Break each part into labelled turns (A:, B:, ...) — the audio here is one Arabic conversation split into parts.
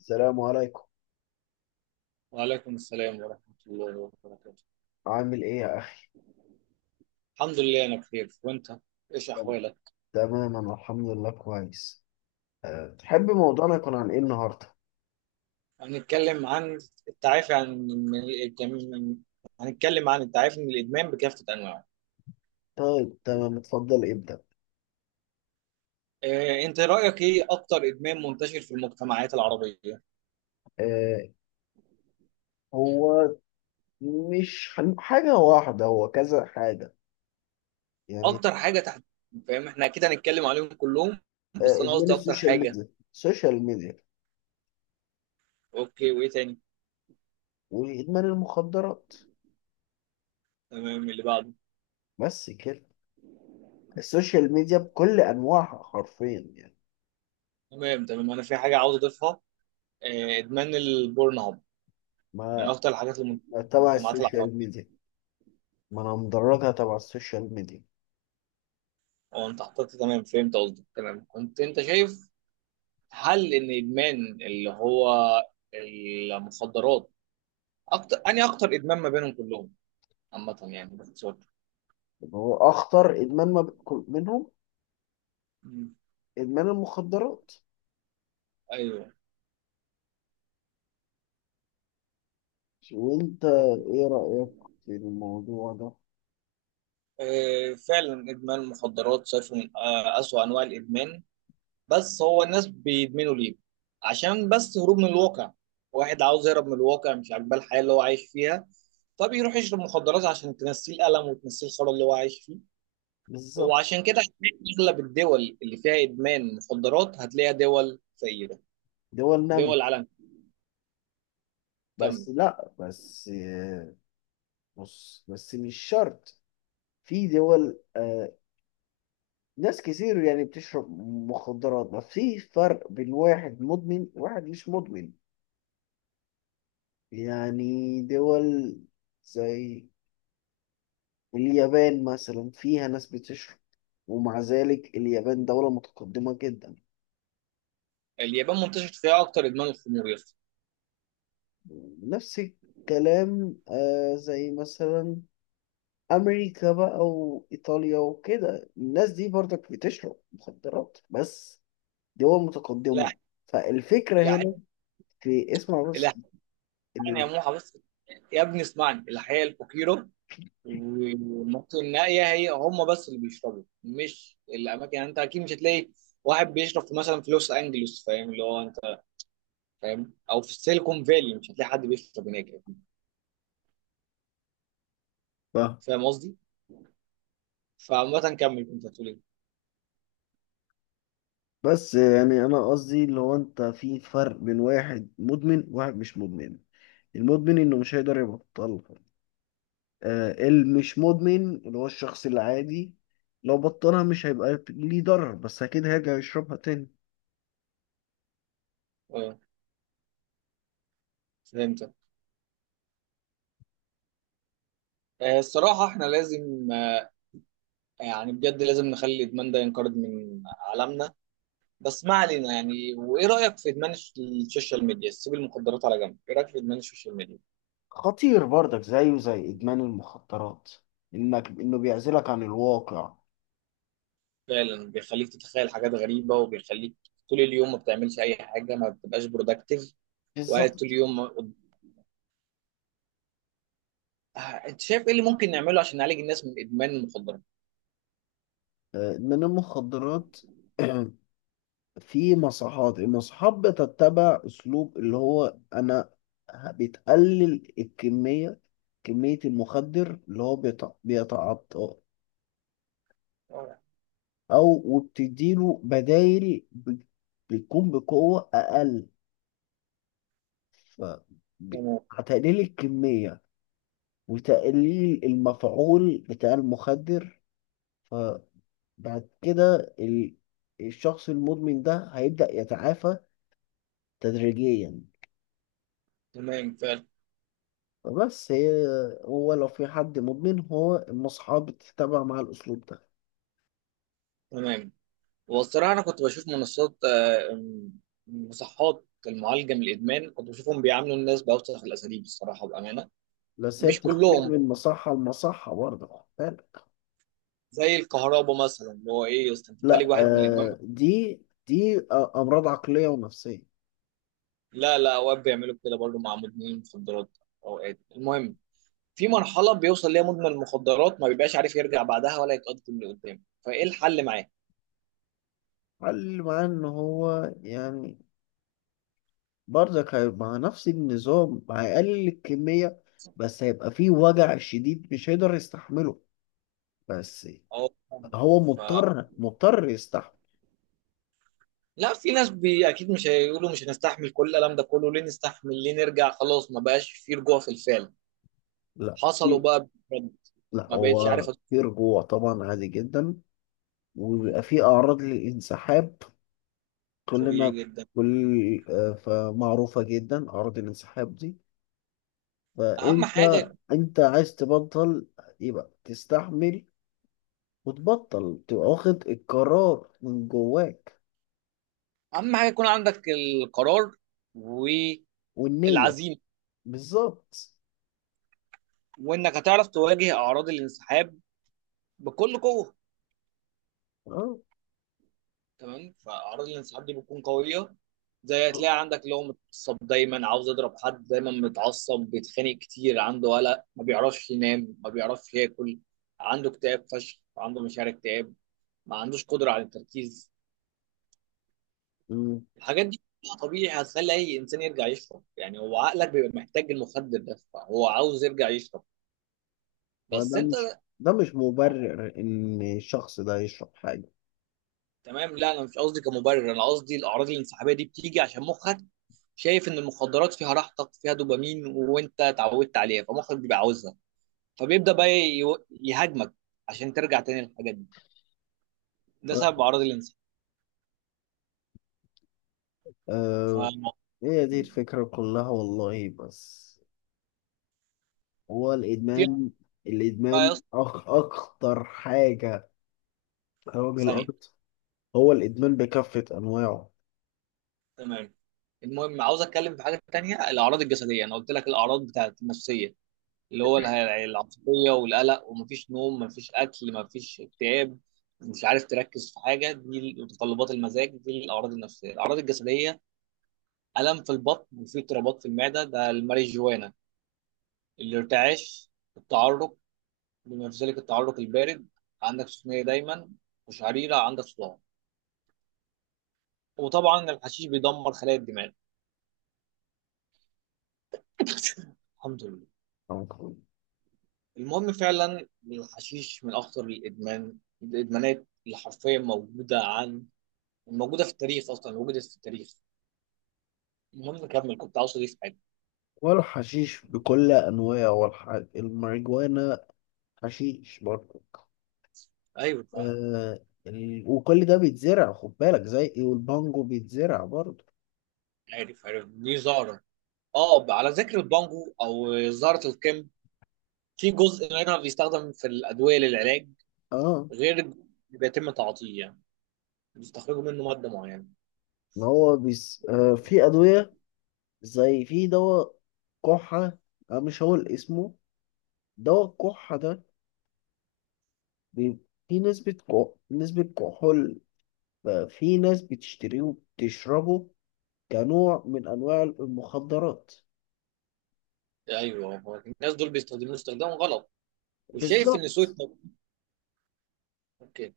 A: السلام عليكم.
B: وعليكم السلام ورحمة الله وبركاته.
A: عامل ايه يا اخي؟
B: الحمد لله أنا بخير، وأنت، إيش
A: تم-
B: أحوالك؟
A: تمام، انا الحمد لله كويس. تحب موضوعنا يكون عن ايه النهارده؟
B: هنتكلم عن التعافي من الإدمان. هنتكلم عن التعافي من الإدمان بكافة أنواعه.
A: طيب، تمام، اتفضل ابدأ.
B: أنت رأيك إيه أكتر إدمان منتشر في المجتمعات العربية؟
A: أه هو مش هن- حاجة واحدة، هو كذا حاجة، يعني.
B: أكتر حاجة تحت، فاهم؟ إحنا أكيد هنتكلم عليهم كلهم. بس أنا
A: ادمان
B: قصدي أكتر
A: السوشيال
B: حاجة.
A: ميديا السوشيال ميديا
B: أوكي، وإيه تاني؟
A: وادمان المخدرات،
B: تمام، اللي بعده.
A: بس كده. السوشيال ميديا بكل انواعها حرفيا يعني.
B: تمام تمام، أنا في حاجة عاوز أضيفها. إدمان البورن هاب من
A: ما
B: أكتر الحاجات اللي
A: ما تبع
B: المجتمعات العربية.
A: السوشيال ميديا، ما انا مدرجها تبع السوشيال ميديا.
B: هو انت حطيت، تمام فهمت قصدك. تمام كنت انت شايف هل ان ادمان اللي هو المخدرات اكتر ادمان ما بينهم كلهم عامه، يعني باختصار.
A: يعني هو اخطر ادمان ما بيكون منهم
B: مم.
A: إدمان المخدرات.
B: ايوه.
A: وأنت
B: اوكي.
A: إيه رأيك في الموضوع ده؟
B: فعلا ادمان المخدرات شايفه من اسوأ انواع الادمان. بس هو الناس بيدمنوا ليه؟ عشان بس هروب من الواقع. واحد عاوز يهرب من الواقع، مش عاجباه الحياه اللي هو عايش فيها، فبيروح يشرب مخدرات عشان تنسيه الالم وتنسيه الخرا اللي هو عايش فيه.
A: بالظبط.
B: وعشان كده هتلاقي اغلب الدول اللي فيها ادمان مخدرات هتلاقيها دول فقيره.
A: دول نامي.
B: دول عالم كامل.
A: بس لا، بس بص، بس مش شرط. في دول، ناس كتير يعني بتشرب مخدرات، بس في فرق بين واحد مدمن وواحد مش مدمن. يعني دول زي اليابان مثلا فيها ناس بتشرب، ومع ذلك اليابان دولة متقدمة جدا.
B: اليابان منتشر فيها اكتر ادمان الخمور يا اسطى.
A: نفس الكلام. زي مثلا أمريكا بقى وإيطاليا وكده، الناس دي برضك بتشرب مخدرات، بس دول
B: لا
A: متقدمة. فالفكرة
B: لا
A: هنا، في، اسمع بس
B: لا، يعني يا
A: ال-
B: موحى، بس يا ابني اسمعني، الحياه الفقيره والمناطق النائيه هي هم بس اللي بيشربوا، مش الاماكن. يعني انت اكيد مش هتلاقي واحد بيشرب في مثلا في لوس انجلوس، فاهم؟ اللي هو انت فاهم، او في السيليكون فالي مش هتلاقي حد بيشرب هناك.
A: صح.
B: فاهم قصدي؟ فعامه كمل، كنت هتقول ايه؟
A: بس يعني أنا قصدي اللي هو أنت، في فرق بين واحد مدمن وواحد مش مدمن. المدمن إنه مش هيقدر يبطلها. المش مدمن، اللي هو الشخص العادي، لو بطلها مش هيبقى ليه ضرر، بس أكيد هيرجع يشربها تاني.
B: اه، فهمت. الصراحة احنا لازم، يعني بجد لازم نخلي الإدمان ده ينقرض من عالمنا. بس ما علينا. يعني وإيه رأيك في إدمان السوشيال ميديا؟ سيب المخدرات على جنب، إيه رأيك في إدمان السوشيال ميديا؟
A: خطير برضك، زيه زي إدمان المخدرات. إنه بيعزلك عن الواقع.
B: فعلا بيخليك تتخيل حاجات غريبة، وبيخليك طول اليوم ما بتعملش أي حاجة، ما بتبقاش برودكتيف، وقاعد طول
A: بالظبط.
B: اليوم أنت شايف إيه اللي ممكن نعمله عشان نعالج الناس من إدمان المخدرات؟
A: إدمان المخدرات. في مصحات، بتتبع أسلوب اللي هو أنا بتقلل الكمية، كمية المخدر اللي هو بيتعاطاه.
B: آه،
A: أو وبتديله بدايل بتكون بقوة أقل. ف ب-
B: تمام
A: هتقليل الكمية وتقليل المفعول بتاع المخدر. فبعد كده الشخص المدمن ده هيبدأ يتعافى تدريجيا.
B: تمام، فعلا
A: بس هي، هو لو في حد مدمن، هو المصحة بتتبع مع الأسلوب ده.
B: تمام. والصراحة أنا كنت بشوف منصات آه، مصحات المعالجة من الإدمان، كنت بشوفهم بيعاملوا الناس بأوسخ الأساليب، الصراحة بأمانة.
A: بس هي
B: مش
A: بتختلف
B: كلهم
A: من مصحة لمصحة برضه، خد بالك.
B: زي الكهرباء مثلا، اللي هو إيه يا أسطى، أنت بتعالج
A: لا،
B: واحد من الإدمان.
A: دي أمراض عقلية ونفسية.
B: لا لا، أوقات بيعملوا كده برضه مع مدمنين المخدرات أوقات. المهم، في مرحلة بيوصل ليها مدمن المخدرات ما بيبقاش عارف يرجع بعدها ولا يتقدم لقدام، فإيه الحل معاه؟
A: اللي معاه إن هو يعني برضك هيبقى مع نفس النظام، هيقلل الكمية، بس هيبقى فيه وجع شديد مش هيقدر يستحمله، بس
B: أه.
A: هو
B: ف...
A: مضطر مضطر يستحمل.
B: لا، في ناس اكيد مش هيقولوا مش هنستحمل كل الالم ده كله، ليه نستحمل، ليه نرجع، خلاص ما بقاش في رجوع في الفعل
A: لا
B: حصلوا
A: في-
B: بقى بجد.
A: لا،
B: ما بقتش
A: هو
B: عارف
A: في رجوع طبعا، عادي جدا،
B: مم.
A: وبيبقى في اعراض للانسحاب.
B: طبيعي
A: كلنا
B: جدا.
A: كل آه، فمعروفة جدا اعراض الانسحاب دي.
B: اهم
A: فانت
B: حاجه
A: انت عايز تبطل، يبقى تستحمل وتبطل، تبقى واخد القرار من جواك
B: اهم حاجه يكون عندك القرار والعزيمه،
A: والنية. بالظبط.
B: وانك هتعرف تواجه اعراض الانسحاب بكل قوه.
A: اه.
B: تمام، فاعراض الانسحاب دي بتكون قويه. زي هتلاقي عندك اللي هو متعصب دايما، عاوز يضرب حد دايما، متعصب، بيتخانق كتير، عنده قلق، ما بيعرفش ينام، ما بيعرفش ياكل، عنده اكتئاب فشخ، عنده مشاعر اكتئاب، ما عندوش قدره على التركيز.
A: أمم.
B: الحاجات دي كلها طبيعي هتخلي اي انسان يرجع يشرب، يعني هو عقلك بيبقى محتاج المخدر ده، فهو عاوز يرجع يشرب. بس
A: وده
B: انت.
A: مش ده مش
B: آه،
A: مبرر ان الشخص ده يشرب
B: تمام، لا انا مش قصدي كمبرر، انا قصدي الاعراض الانسحابيه دي بتيجي عشان مخك شايف ان المخدرات فيها راحتك، فيها دوبامين، وانت اتعودت عليها فمخك بيبقى عاوزها، فبيبدا بقى يهاجمك عشان ترجع تاني للحاجات دي. ده
A: حاجة.
B: سبب اعراض الانسحاب.
A: هي دي
B: ففي
A: الفكرة كلها والله. بس هو الإدمان،
B: بقى يا
A: الإدمان
B: اسطى
A: أخ أخطر حاجة، أو
B: ثانيه.
A: الأرض، هو الإدمان بكافة أنواعه.
B: تمام، المهم عاوز اتكلم في حاجه تانيه، الاعراض الجسديه. انا قلت لك الاعراض بتاعت النفسيه اللي هو العصبية والقلق، ومفيش نوم، مفيش أكل، مفيش اكتئاب، مش عارف تركز في حاجة، دي متطلبات المزاج، دي الأعراض النفسية. الأعراض الجسدية: ألم في البطن، وفي اضطرابات في المعدة، ده الماريجوانا. الارتعاش، التعرق، بما في ذلك التعرق البارد، عندك سخونية دايما وشعريرة، عندك صداع، وطبعا الحشيش بيدمر خلايا الدماغ. الحمد لله. المهم، فعلا الحشيش من أخطر الإدمانات اللي حرفيا موجودة، موجوده في التاريخ اصلا، وجدت في التاريخ. المهم كمل، كنت عاوز اضيف حاجه.
A: والحشيش بكل أنواعه الماريجوانا حشيش برضه.
B: ايوه طبعاً،
A: وكل ده بيتزرع، خد بالك، زي إيه، والبانجو بيتزرع برضه.
B: عارف عارف، دي زهره. اه، على ذكر البانجو او زهره الكم، في جزء منها بيستخدم في الادويه للعلاج،
A: اه.
B: غير بيتم تعاطيه يعني، بيستخرجوا منه ماده معينه.
A: ما هو في أدوية، زي في دواء كحة، أنا مش هقول اسمه. دواء الكحة ده بي- في نسبة كحول، ففي ناس بتشتريه وبتشربه كنوع من أنواع المخدرات.
B: ايوه، هو الناس دول بيستخدموه استخدام غلط، وشايف ان
A: بالظبط.
B: اوكي،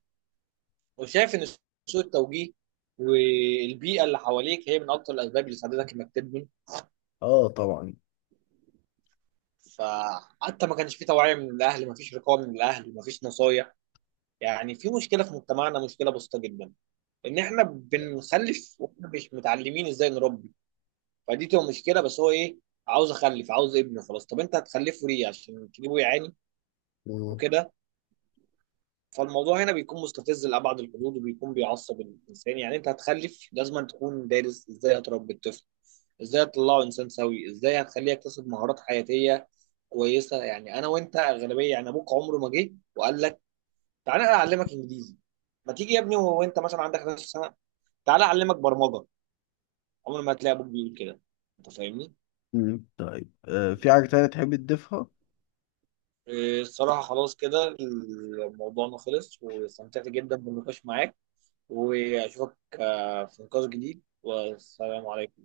B: وشايف ان سوء التوجيه والبيئه اللي حواليك هي من اكتر الاسباب اللي ساعدتك انك تدمن.
A: اه طبعا.
B: فحتى ما كانش في توعيه من الاهل، ما فيش رقابه من الاهل، ما فيش نصايح. يعني في مشكلة في مجتمعنا، مشكلة بسيطة جدا، إن إحنا بنخلف وإحنا مش متعلمين إزاي نربي. فدي تبقى مشكلة، بس هو إيه، عاوز أخلف عاوز ابنه خلاص. طب أنت هتخلفه ليه، عشان تجيبه يعاني
A: مم.
B: وكده؟ فالموضوع هنا بيكون مستفز لأبعد الحدود، وبيكون بيعصب الإنسان. يعني أنت هتخلف لازم تكون دارس إزاي هتربي الطفل، إزاي هتطلعه إنسان سوي، إزاي هتخليه يكتسب مهارات حياتية كويسة. يعني أنا وأنت أغلبية، يعني أبوك عمره ما جه وقال لك تعالى أعلمك إنجليزي، ما تيجي يا ابني وانت مثلا عندك 11 سنه تعالى اعلمك برمجه. عمر ما هتلاقي ابوك بيقول كده. انت فاهمني؟
A: مم. طيب، في حاجة تانية تحب تضيفها؟
B: إيه، الصراحه خلاص كده الموضوع، أنا خلص واستمتعت جدا بالنقاش معاك، واشوفك في نقاش جديد. والسلام عليكم.